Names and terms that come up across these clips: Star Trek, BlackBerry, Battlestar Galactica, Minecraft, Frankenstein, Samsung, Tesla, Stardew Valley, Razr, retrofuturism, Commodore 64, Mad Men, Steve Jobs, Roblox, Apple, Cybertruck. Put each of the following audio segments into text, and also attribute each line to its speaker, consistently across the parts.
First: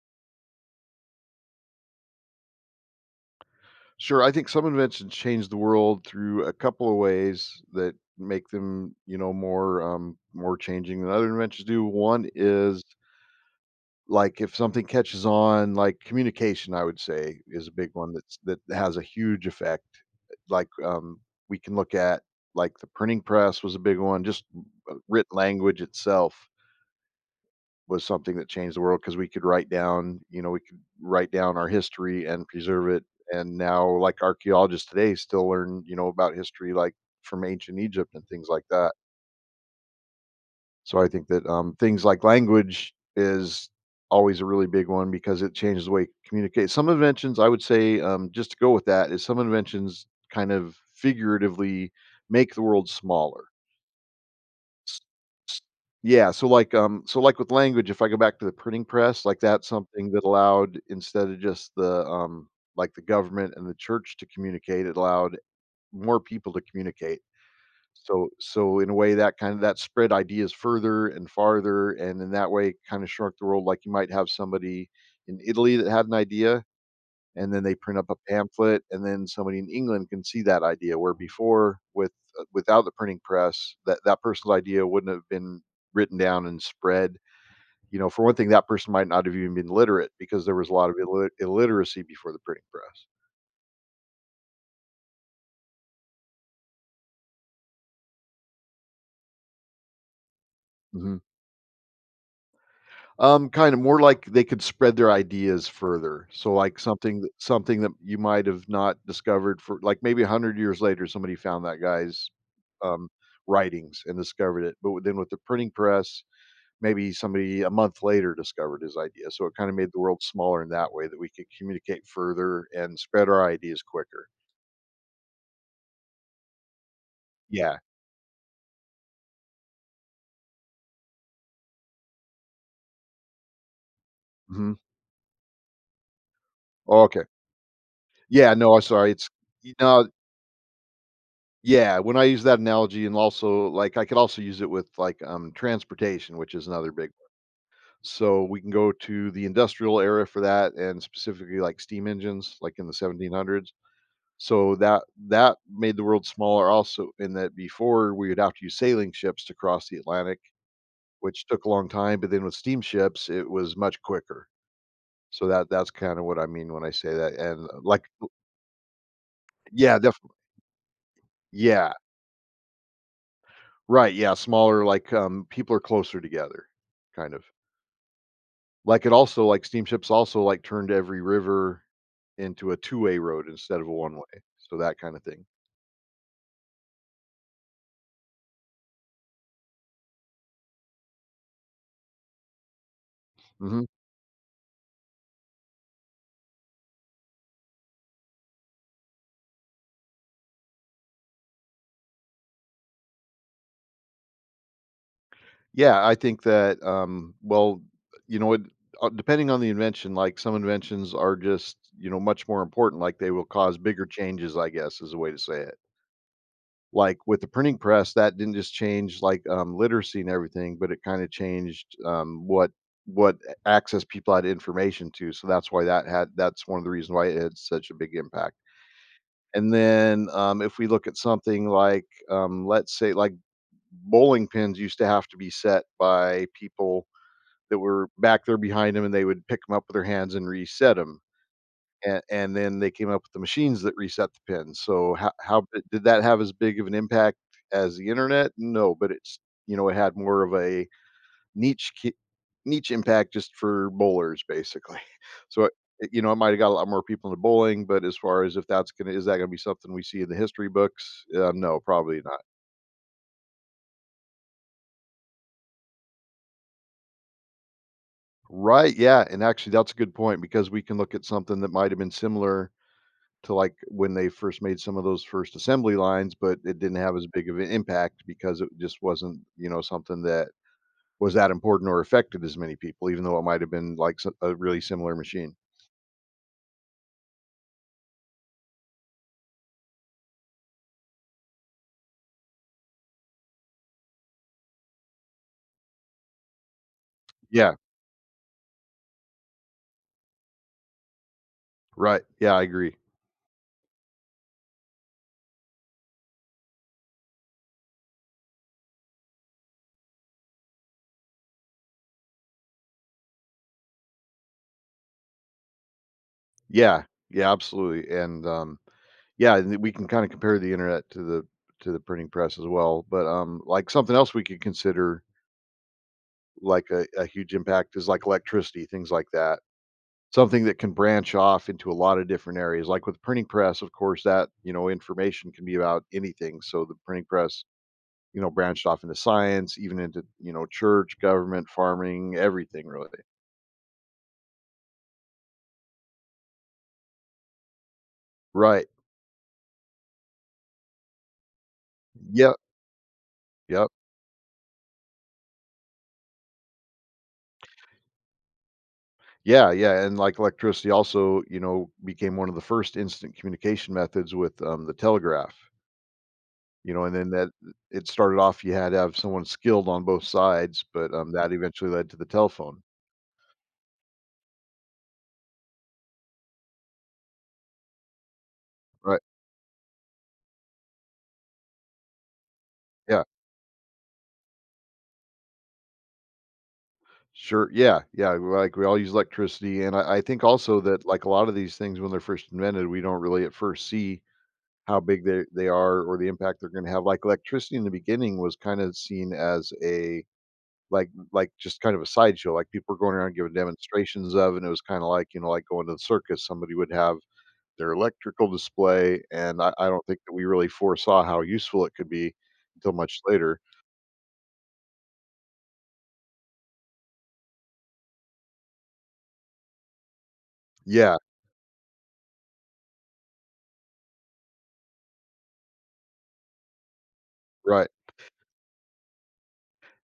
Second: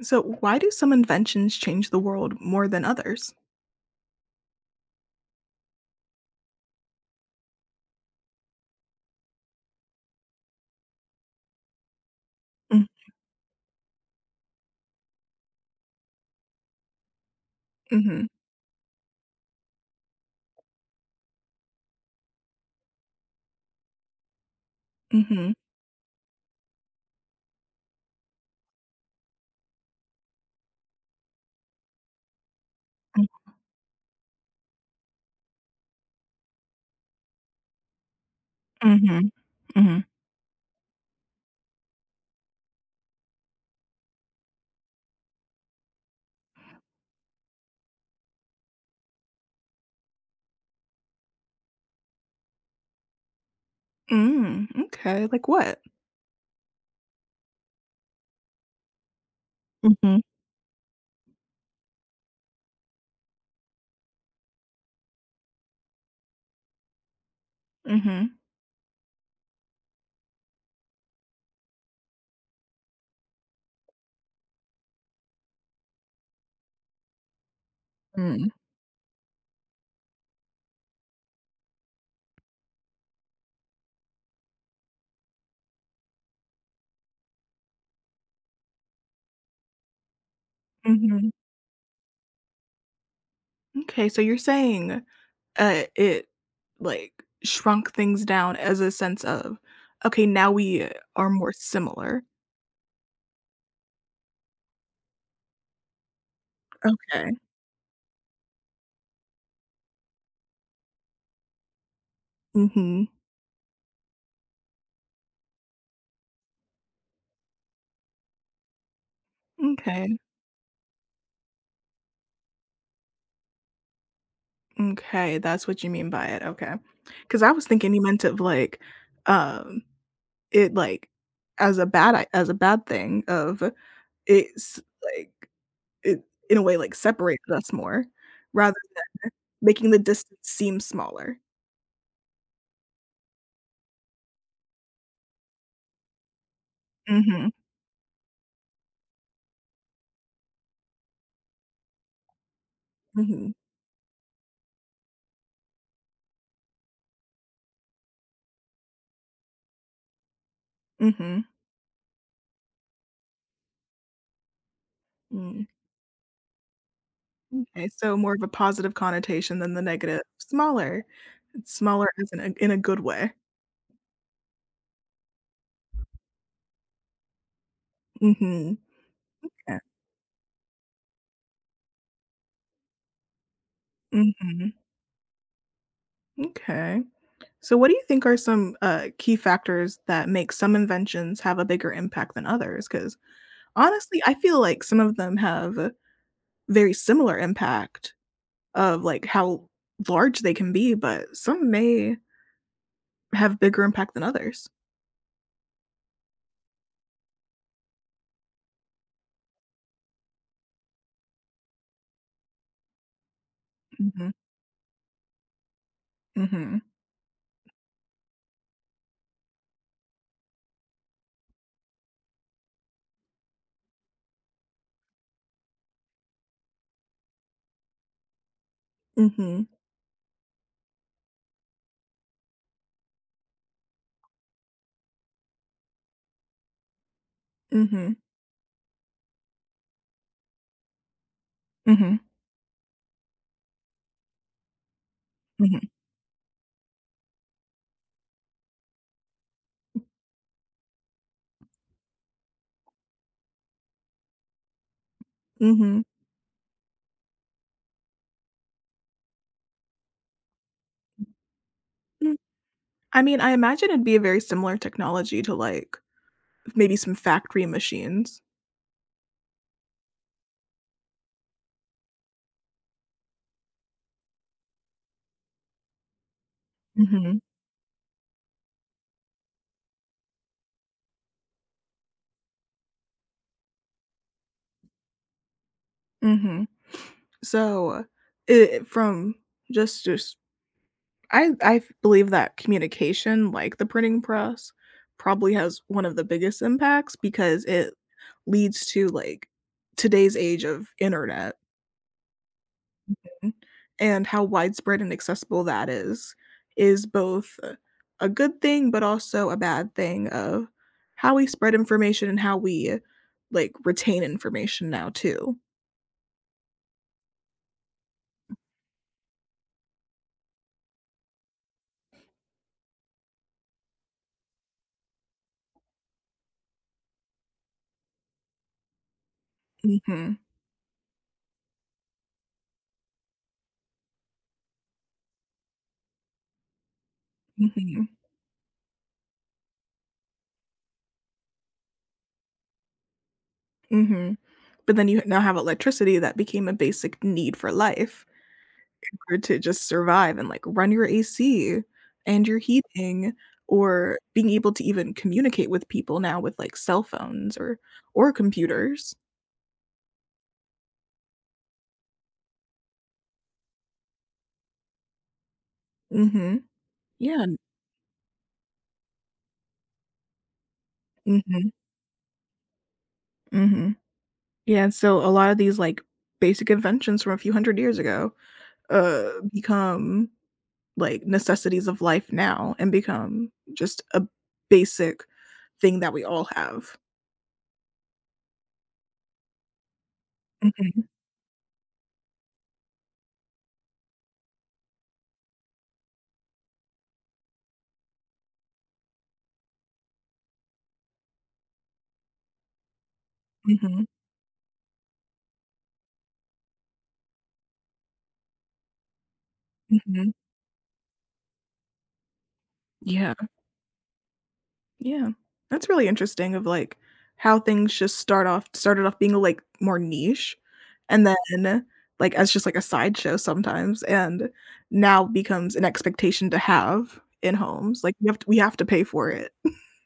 Speaker 1: So, why do some inventions change the world more than others?
Speaker 2: Sure, I think some inventions change the world through a couple of ways that make them, you know, more more changing than other inventions do. One is
Speaker 1: Mm.
Speaker 2: like if something catches on, like communication, I would say is a big one
Speaker 1: Mhm.
Speaker 2: that has a huge effect. Like we can look at like the printing press was a big one, just written
Speaker 1: Mhm.
Speaker 2: language itself was something that changed the world because we could write down, you know, we could write down our history and preserve it.
Speaker 1: Mm.
Speaker 2: And now, like archaeologists today, still learn, you know, about history like from ancient Egypt and things like that.
Speaker 1: Mhm. Mhm.
Speaker 2: So I think that things like language is always a really big one because it changes the way you communicate. Some inventions, I would say, just to go with that, is some inventions kind of figuratively make the world smaller.
Speaker 1: Mm, okay, like what?
Speaker 2: Yeah, so, like, with language, if I go back to the printing press, like, that's something
Speaker 1: Mhm.
Speaker 2: that allowed instead of just the like, the government and the church to communicate, it allowed more people to communicate. So
Speaker 1: Mhm.
Speaker 2: so, in a way, that kind of that spread ideas further and farther, and in that way, kinda shrunk the world, like, you might have somebody in Italy that had an idea and then they print up a
Speaker 1: Mm.
Speaker 2: pamphlet and then somebody in England can see that idea where before with without the printing press that person's idea wouldn't have been written down and spread, you know, for one thing that person might not have even been literate because there was a lot of
Speaker 1: Mhm.
Speaker 2: illiteracy before the printing press.
Speaker 1: Okay, so you're saying, uh, it, like, shrunk things down as a sense of, "Okay, now we
Speaker 2: Hmm.
Speaker 1: are more similar."
Speaker 2: Kind of more like they could spread their ideas further, so like
Speaker 1: Okay.
Speaker 2: something that you might have not discovered for like maybe 100 years later somebody found that guy's
Speaker 1: Mhm.
Speaker 2: um writings and discovered it, but then with the printing press maybe somebody a month later discovered his idea. So it kind of made the
Speaker 1: Okay.
Speaker 2: world smaller in that way that we could communicate further and spread our ideas quicker.
Speaker 1: M'kay, that's what you mean by it. Okay. Because I was
Speaker 2: Yeah.
Speaker 1: thinking you meant of, um it, as a bad I as a bad thing of
Speaker 2: Mhm.
Speaker 1: it's, like it in a way, like,
Speaker 2: Okay.
Speaker 1: separated us more
Speaker 2: Yeah. No,
Speaker 1: rather
Speaker 2: I'm
Speaker 1: than
Speaker 2: sorry. It's you
Speaker 1: making the
Speaker 2: know,
Speaker 1: distance seem smaller.
Speaker 2: yeah. When I use that analogy, and also like I could also use it with like transportation, which is another big one.
Speaker 1: Mhm,
Speaker 2: So we can go to the industrial era for that, and specifically like steam engines, like in the
Speaker 1: mhm,
Speaker 2: 1700s. So that made the world smaller also in that before we would have to use sailing ships to cross the Atlantic,
Speaker 1: mhm,
Speaker 2: which took a long time, but then with steamships, it was much quicker. So
Speaker 1: mm.
Speaker 2: that that's kinda what I mean when I say that, and
Speaker 1: Okay,
Speaker 2: like
Speaker 1: so more of a positive connotation than the
Speaker 2: yeah,
Speaker 1: negative.
Speaker 2: definitely,
Speaker 1: Smaller. It's
Speaker 2: yeah,
Speaker 1: smaller as in a good way.
Speaker 2: right, yeah, smaller, like, people are closer together, kind of.
Speaker 1: Mhm,
Speaker 2: Like, it also like,
Speaker 1: yeah,
Speaker 2: steamships also, like, turned every river into a two-way road instead of a one-way,
Speaker 1: mhm,
Speaker 2: so that kinda thing.
Speaker 1: m'kay. So what do you think are some, key factors that make some inventions have a bigger impact than others? Because
Speaker 2: Mhm.
Speaker 1: honestly, I feel like some of them have very similar impact of, like, how large they can be, but some may have bigger impact than others.
Speaker 2: Yeah, I think that, well, you know, it depending on the invention, like, some inventions are just, you know, much more important, like, they will cause bigger
Speaker 1: Mhm,
Speaker 2: changes, I guess, is a way to say it.
Speaker 1: mhm,
Speaker 2: Like with the printing press, that didn't just change like literacy and everything, but it kind of changed um, what access people had to information to. So that's one of the reasons why it had such a big impact.
Speaker 1: mhm,
Speaker 2: And then if we look at something like let's say like bowling pins used to have to be set by people that were
Speaker 1: mhm,
Speaker 2: back there behind them, and they would pick them up with their hands and reset them,
Speaker 1: mhm,
Speaker 2: and then they came up with the machines that reset the pins. So how
Speaker 1: mhm,
Speaker 2: b did that have as big of an impact as the internet? No, but it's, you know, it had more of a niche ki niche impact just for bowlers, basically. So,
Speaker 1: mhm,
Speaker 2: it, you know, it might've got a lot more people into bowling, but as far as if that's gonna is that gonna be something we see in the history books? No, probably
Speaker 1: mm.
Speaker 2: not.
Speaker 1: I mean, I imagine it'd be a very similar technology to, like, maybe some factory machines.
Speaker 2: Right, yeah, and actually, that's a good point because we can look at something that might have been similar to like when they first made some of those first assembly lines, but it didn't have as
Speaker 1: Mhm,
Speaker 2: big of an impact because it just wasn't, you know, something that was that important or affected as many people, even though it might have been like a really similar machine.
Speaker 1: mhm. So, it from just I believe that communication, like the printing press, probably has one of the biggest impacts because
Speaker 2: Yeah,
Speaker 1: it leads to like today's age of internet,
Speaker 2: right. Yeah, I agree.
Speaker 1: and how widespread and accessible that is both a good thing but also a bad thing of how we spread information and how we like retain information now too.
Speaker 2: Yeah, yeah, absolutely. And yeah, and we can kind of compare the internet to the printing press as well. But like something else we could consider like a huge impact is like electricity, things like that.
Speaker 1: Mhm,
Speaker 2: Something that can branch off into a lot of different areas. Like with printing press, of course, that, you know, information can be about anything. So the printing press,
Speaker 1: mhm,
Speaker 2: you know, branched off into science, even into, you know, church, government, farming, everything really.
Speaker 1: mhm. But then you now have electricity that became a basic need for life.
Speaker 2: Right.
Speaker 1: Hard to just survive and, like, run your AC and
Speaker 2: Yep.
Speaker 1: your heating,
Speaker 2: Yep.
Speaker 1: or being able to even communicate with people now with, like, cell phones or computers.
Speaker 2: Yeah. Yeah. And like electricity also, you know, became one of the first instant communication methods with the telegraph,
Speaker 1: Mhm.
Speaker 2: you know, and then
Speaker 1: Yeah,
Speaker 2: that
Speaker 1: n
Speaker 2: it started off, you had to have someone skilled on both sides, but that
Speaker 1: mhm,
Speaker 2: eventually led to the telephone.
Speaker 1: mhm. Yeah, and so a lot of these, like, basic inventions from a few hundred years ago,
Speaker 2: Right.
Speaker 1: become, like, necessities of life now and
Speaker 2: Yeah.
Speaker 1: become just a basic thing that we all have.
Speaker 2: Sure. Yeah. Yeah. Like we all use electricity. And I think also that
Speaker 1: Mhm,
Speaker 2: like a lot of these things when they're first invented, we don't really at first see how big they are or the impact they're going to have. Like electricity in the beginning was kind of seen as a like just kind of a sideshow. Like people were going around giving
Speaker 1: mhm,
Speaker 2: demonstrations of and it was kind of like, you know, like going to the circus, somebody would have their electrical display. And I don't think
Speaker 1: mhm.
Speaker 2: that we really foresaw how useful it could be until much
Speaker 1: Yeah.
Speaker 2: later.
Speaker 1: Yeah. That's really interesting of, like, how things just start off started off being, like, more niche,
Speaker 2: Yeah.
Speaker 1: and then, like, as just, like, a sideshow sometimes, and now becomes an expectation to have in
Speaker 2: Right.
Speaker 1: homes, like, you have to we have to pay for it.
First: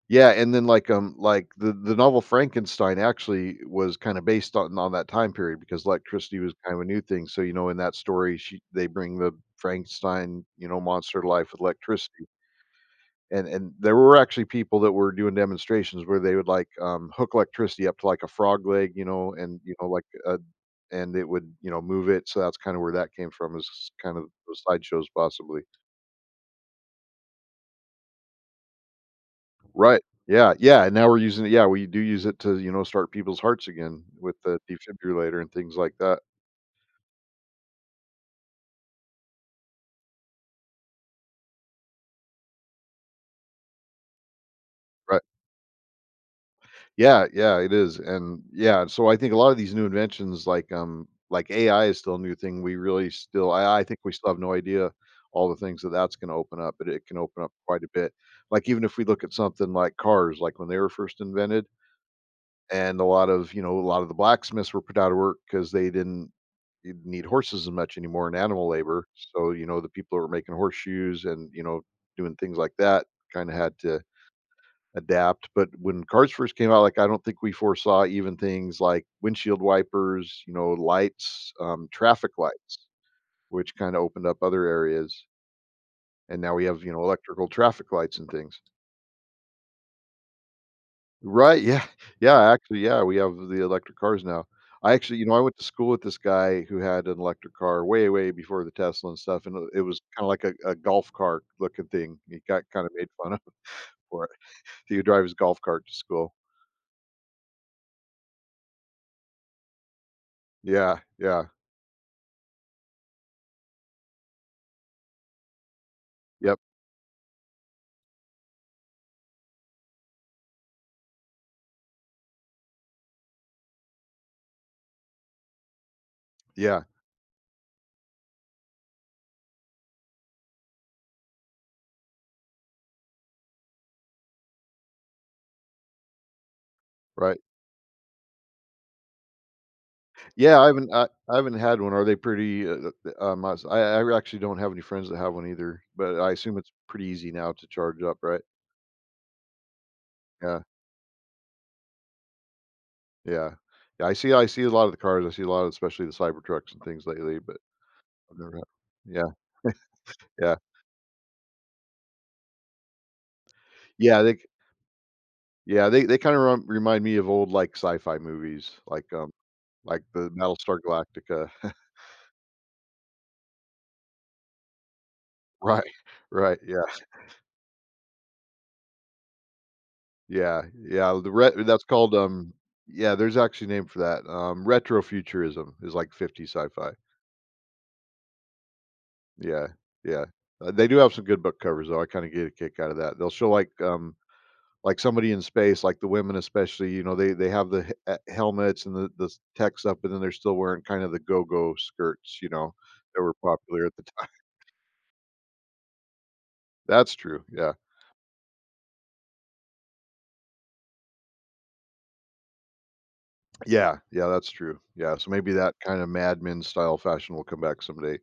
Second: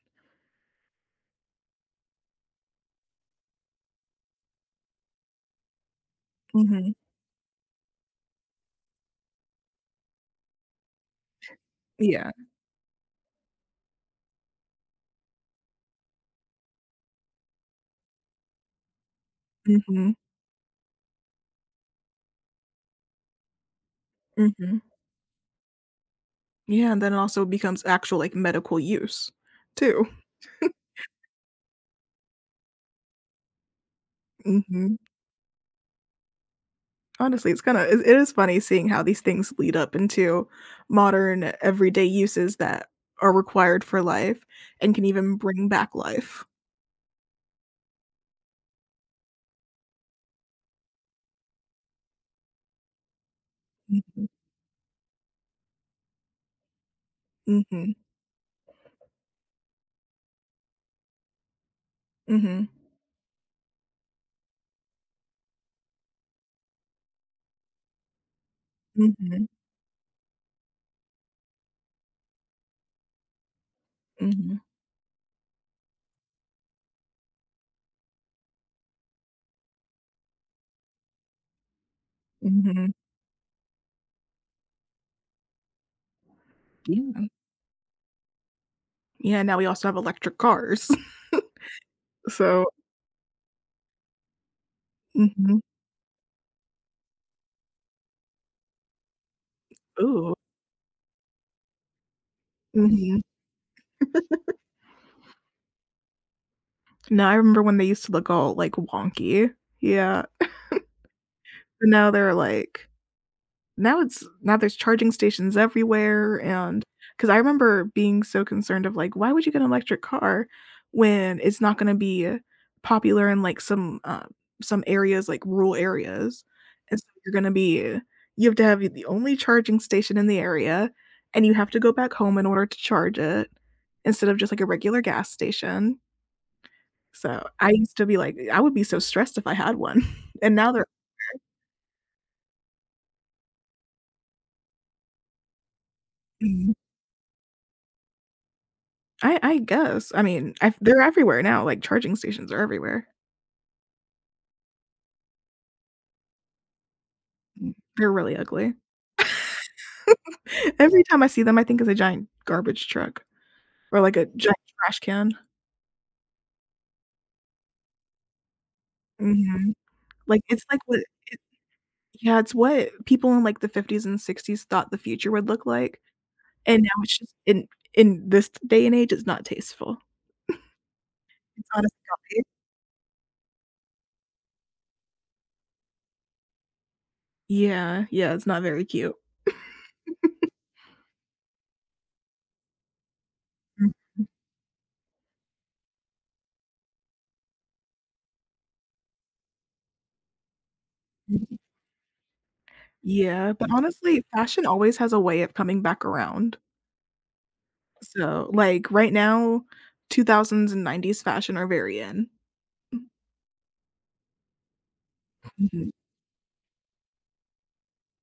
Speaker 2: Yeah, and then, like the novel Frankenstein actually was kinda based on that time period because electricity was kind of a
Speaker 1: Mhm.
Speaker 2: new thing, so, you know, in that story, she they bring the Frankenstein, you know, monster to life with electricity,
Speaker 1: Yeah.
Speaker 2: and there were actually people that were doing demonstrations where they would, like, hook electricity up to, like, a frog leg, you know, and, you know, like,
Speaker 1: Mhm.
Speaker 2: and it would, you know, move it, so that's kinda where that came from is kind of those
Speaker 1: Mhm.
Speaker 2: sideshows possibly.
Speaker 1: Yeah, and then it also becomes actual, like, medical use
Speaker 2: Right.
Speaker 1: too.
Speaker 2: Yeah, yeah, and now we're using it, yeah, we do use it to, you know, start people's hearts again with the
Speaker 1: Mhm.
Speaker 2: defibrillator and things like that.
Speaker 1: Honestly, it's kinda it it is funny seeing how these things lead up into modern everyday uses that are required for life and can
Speaker 2: Right.
Speaker 1: even bring back life.
Speaker 2: Yeah, yeah, it is, and yeah, so I think a lot of these new inventions like AI is still a new thing, we really still I think we
Speaker 1: Mhm,
Speaker 2: still have no idea all the things that that's gonna open up, but it can open up quite a
Speaker 1: mhm,
Speaker 2: bit. Like, even if we look at something like cars, like when they were first invented,
Speaker 1: mhm,
Speaker 2: and a lot of, you know, a lot of the blacksmiths were put out of work because they didn't you need horses as much anymore in animal labor.
Speaker 1: mhm,
Speaker 2: So, you know, the people who were making horseshoes and, you know, doing things like that kind of had to
Speaker 1: mhm,
Speaker 2: adapt. But when cars first came out, like, I don't think we foresaw even things like windshield wipers, you know, lights, traffic lights,
Speaker 1: mhm.
Speaker 2: which kind of opened up other areas. And now we have, you know,
Speaker 1: Yeah.
Speaker 2: electrical traffic lights and things.
Speaker 1: Yeah, now we also have electric cars.
Speaker 2: Right, yeah. Yeah,
Speaker 1: So
Speaker 2: actually, yeah, we have the electric cars now. I actually, you know, I went
Speaker 1: mhm.
Speaker 2: to school with this guy who had an electric car way, way before the Tesla and stuff, and it was kinda
Speaker 1: Ooh.
Speaker 2: like a golf cart looking thing. He got kinda made
Speaker 1: Mhm.
Speaker 2: fun of for it. He would drive his golf cart to school.
Speaker 1: No, I remember when they used to look all, like, wonky. Yeah,
Speaker 2: Yeah, yeah,
Speaker 1: but now they're, like Now it's now there's charging stations everywhere,
Speaker 2: yep,
Speaker 1: and because I remember being so concerned of, like, "Why would you get an electric car when it's not gonna be popular in, like, some areas, like, rural areas,
Speaker 2: yeah,
Speaker 1: and so you're gonna be you have to have the only charging station in the area, and you have to go back home in order to charge it instead of just, like, a regular gas station."
Speaker 2: right.
Speaker 1: So, I used to be like I would be so stressed if I had one, and
Speaker 2: Yeah,
Speaker 1: now
Speaker 2: I haven't had one. Are they pretty, I actually don't have any friends that have one either, but I assume
Speaker 1: they're
Speaker 2: it's pretty easy now to charge up, right?
Speaker 1: I guess. I mean,
Speaker 2: Yeah.
Speaker 1: I they're everywhere now, like, charging stations are everywhere.
Speaker 2: Yeah. Yeah, I see a lot of the cars, I see a lot of especially the Cybertrucks and things lately, but
Speaker 1: Mm, they're really
Speaker 2: I've never had.
Speaker 1: ugly.
Speaker 2: Yeah, yeah.
Speaker 1: Every time I see them, I think it's a giant garbage truck or, like,
Speaker 2: Yeah,
Speaker 1: a
Speaker 2: they
Speaker 1: giant trash can.
Speaker 2: yeah, they kinda remind me of old, like, sci-fi movies,
Speaker 1: Mhm.
Speaker 2: like the
Speaker 1: Like, it's
Speaker 2: Battlestar
Speaker 1: like what it
Speaker 2: Galactica.
Speaker 1: Yeah, it's what people in, like, the '50s and '60s thought the future would look
Speaker 2: Right,
Speaker 1: like,
Speaker 2: right,
Speaker 1: and
Speaker 2: yeah,
Speaker 1: now it's just in this day and age, it's not tasteful.
Speaker 2: yeah, yeah, the re
Speaker 1: It's
Speaker 2: that's
Speaker 1: honestly
Speaker 2: called,
Speaker 1: not ta-
Speaker 2: yeah, there's actually a name for that, retrofuturism is like '50s sci-fi.
Speaker 1: Yeah, yeah, it's not very cute.
Speaker 2: Yeah, yeah. They do have some good book covers, though, I kinda get a kick out of that. They'll show, like, like somebody in space, like the women especially, you know, they have the helmets and the tech stuff, but then they're still wearing kind of the
Speaker 1: Mhm.
Speaker 2: go-go skirts, you know, that were
Speaker 1: Yeah, but
Speaker 2: popular at the
Speaker 1: honestly,
Speaker 2: time.
Speaker 1: fashion always has a way of coming back around.
Speaker 2: That's true. Yeah.
Speaker 1: So, like, right now, 2000s and 90s fashion are very in.
Speaker 2: Yeah. Yeah. That's true. Yeah. So maybe that
Speaker 1: Mhm.
Speaker 2: kind of Mad Men style fashion will come back someday.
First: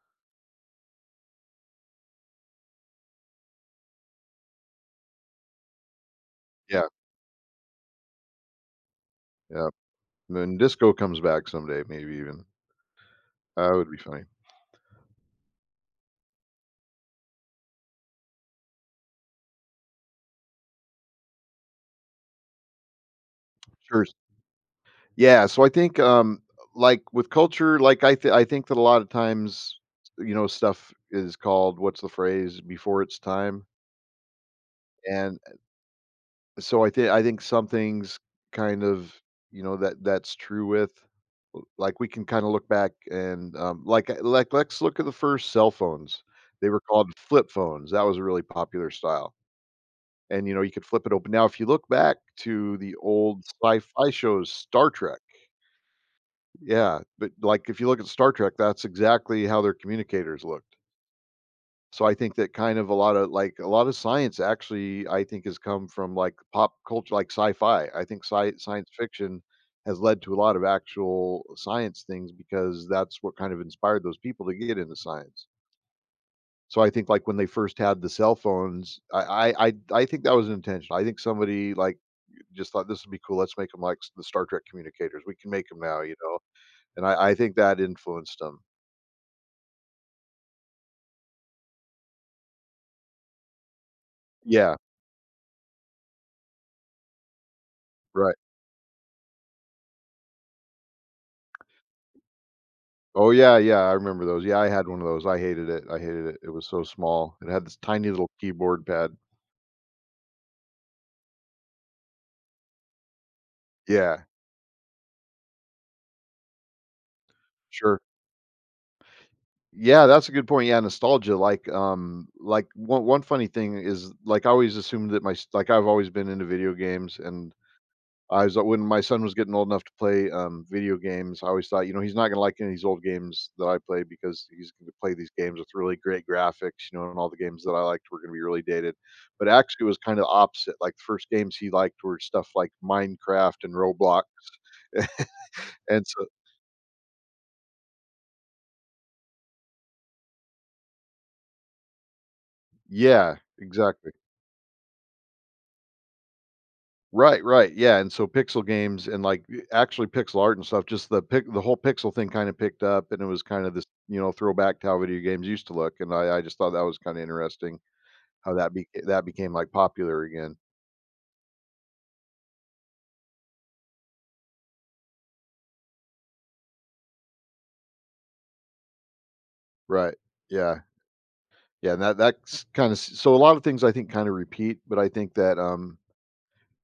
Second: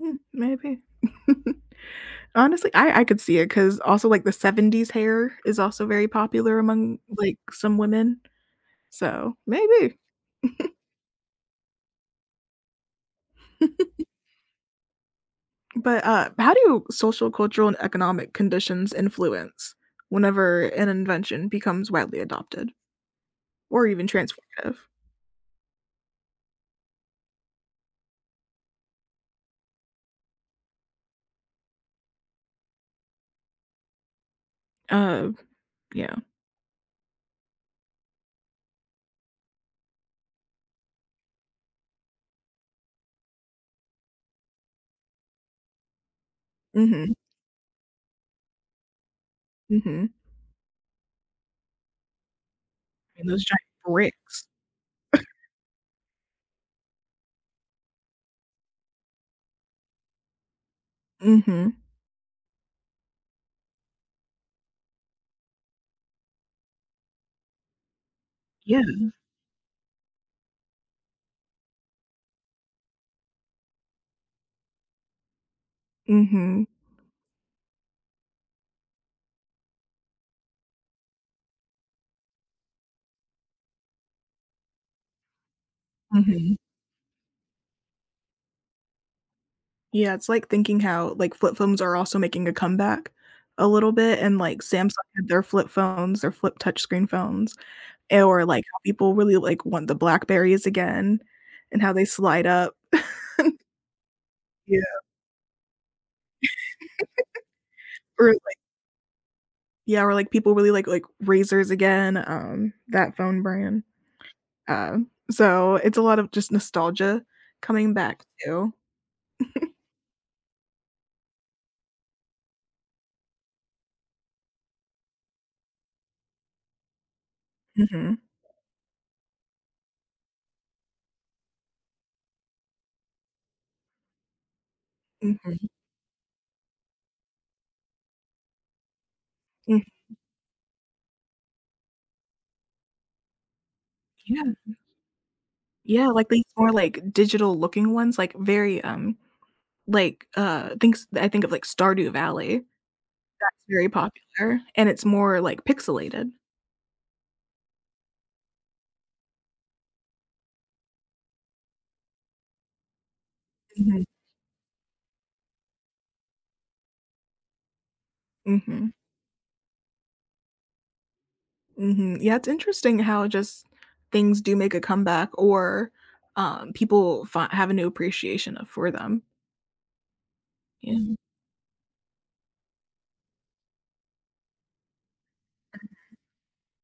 Speaker 1: Mm, maybe. Honestly, I could see it because also, like, the 70s hair is also very popular
Speaker 2: Yeah.
Speaker 1: among, like, some women, so
Speaker 2: Yeah.
Speaker 1: maybe.
Speaker 2: And then disco comes back someday, maybe even. That would be funny.
Speaker 1: But, how do social, cultural, and economic conditions influence whenever an invention becomes widely adopted or even
Speaker 2: Sure.
Speaker 1: transformative?
Speaker 2: Yeah. So I think, like with culture, I think that a lot of times, you know, stuff is called what's the phrase before its time.
Speaker 1: Uh,
Speaker 2: And
Speaker 1: yeah.
Speaker 2: So I think some things kind of, you know, that's true with like we can kind of look back and let's look at the first cell phones. They were called
Speaker 1: Mhm,
Speaker 2: flip phones. That was a really popular style.
Speaker 1: mhm.
Speaker 2: And you know, you could flip it open. Now, if you look back to the
Speaker 1: And
Speaker 2: old
Speaker 1: those giant
Speaker 2: sci-fi
Speaker 1: bricks.
Speaker 2: shows, Star Trek, yeah, but like if you look at Star Trek, that's exactly how their communicators look.
Speaker 1: Mhm.
Speaker 2: So I think that kind of a lot of science actually I think has come from like pop culture, like sci-fi. I think
Speaker 1: Yeah.
Speaker 2: science fiction has led to a lot of actual science things because that's what kind of inspired those people to get into science.
Speaker 1: Mhm,
Speaker 2: So I think like when they first had the cell phones, I think that was intentional. I think somebody like just thought this would be cool. Let's make them like the Star Trek communicators. We can make them now, you know.
Speaker 1: mhm.
Speaker 2: And I think that influenced them.
Speaker 1: Yeah, it's like thinking how, like, flip phones are also making a comeback a little bit, and, like,
Speaker 2: Yeah,
Speaker 1: Samsung had their flip phones, their flip touchscreen phones, eh,
Speaker 2: right.
Speaker 1: or, like, how people really, like, want the BlackBerries again and how they slide up.
Speaker 2: Oh yeah, yeah, I remember those. Yeah, I had one
Speaker 1: Yeah.
Speaker 2: of those. I hated it. I hated it. It was so small. It had this tiny
Speaker 1: Or,
Speaker 2: little keyboard pad.
Speaker 1: people really like Razors again, that phone brand.
Speaker 2: Yeah,
Speaker 1: So it's a lot of just nostalgia coming
Speaker 2: sure.
Speaker 1: back too.
Speaker 2: Yeah, that's a good point. Yeah, nostalgia. Like one funny thing is like I always assumed that like I've always been into video games and
Speaker 1: Mhm,
Speaker 2: I was when my son was getting old enough to play, video games, I always thought, you know, he's not gonna like any of these old games that I play because he's gonna play these games with
Speaker 1: mhm,
Speaker 2: really great graphics, you know, and all the games that I liked were gonna be really dated. But actually, it was kinda opposite, like, the first games he liked were stuff like Minecraft and Roblox.
Speaker 1: mm.
Speaker 2: And
Speaker 1: Yeah,
Speaker 2: so
Speaker 1: like these more, like, digital looking ones, like, very, like, thinks I think of, like, Stardew Valley.
Speaker 2: yeah,
Speaker 1: That's very
Speaker 2: exactly.
Speaker 1: popular, and it's more, like, pixelated.
Speaker 2: Right, right, yeah, and so pixel games and, like, eh, actually pixel art and stuff, just the whole pixel thing kinda picked up, and it was kinda this,
Speaker 1: Mhm,
Speaker 2: you know, throwback to how video games used to look, and I just thought that was kinda interesting. How
Speaker 1: mhm,
Speaker 2: that became, like, popular again.
Speaker 1: mhm. Yeah, it's interesting how just things do make a comeback, or, people fi have a new appreciation of for them.
Speaker 2: Right. Yeah.
Speaker 1: Yeah.
Speaker 2: Yeah, and that's kinda so a lot of things I think kinda repeat, but I think that,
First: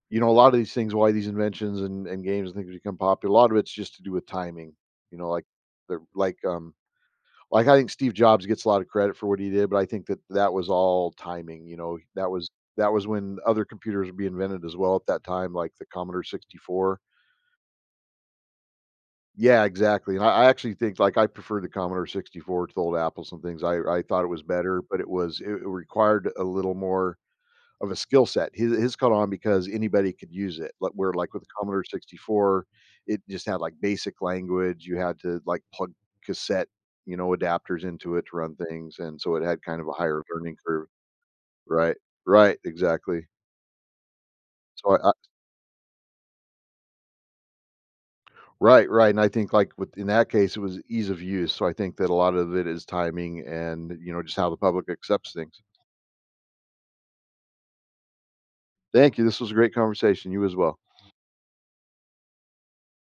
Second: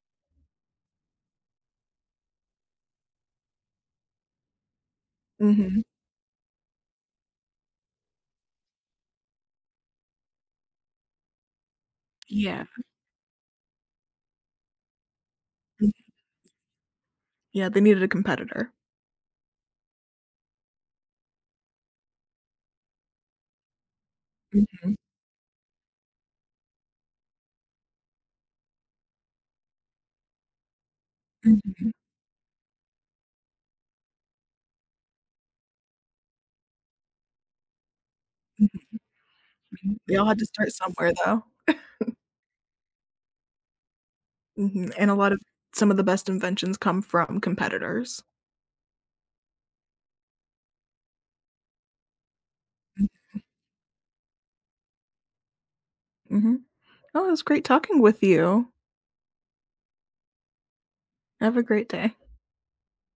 Speaker 2: you know, a lot of these things, why these inventions and games and things become popular, a lot of it's just to do with timing, you know,
Speaker 1: Mhm.
Speaker 2: the like, um I think Steve Jobs gets a lot of credit for what he did, but I think that that was all timing, you know,
Speaker 1: Yeah.
Speaker 2: that was when other computers would be invented as well at that time, like the
Speaker 1: Mhm.
Speaker 2: Commodore 64.
Speaker 1: Yeah, they needed a competitor.
Speaker 2: Yeah, exactly, and I actually think, like, I preferred the Commodore 64 to the old Apple. Some things, I thought it was better,
Speaker 1: Mhm,
Speaker 2: but it was it it required a little more of a skill set. His caught on because anybody could use it, like, where, like, with the Commodore
Speaker 1: mhm,
Speaker 2: 64, it just had, like, basic language, you had to, like, plug cassette, you know, adapters into it to run things, and so it had kind of a
Speaker 1: mhm. They
Speaker 2: higher
Speaker 1: all had to
Speaker 2: learning
Speaker 1: start
Speaker 2: curve.
Speaker 1: somewhere, though.
Speaker 2: Right, right, exactly.
Speaker 1: Mhm,
Speaker 2: So
Speaker 1: and
Speaker 2: I
Speaker 1: a lot of some of the best inventions come from competitors.
Speaker 2: Right, right, and I think, like, with in that case, it was ease of use, so I think that a lot of it is
Speaker 1: Mhm,
Speaker 2: timing and, you know, just how the public accepts things.
Speaker 1: mhm. Oh, it was great talking with you.
Speaker 2: Thank you, this was a great conversation, you as well.
Speaker 1: Have a great day.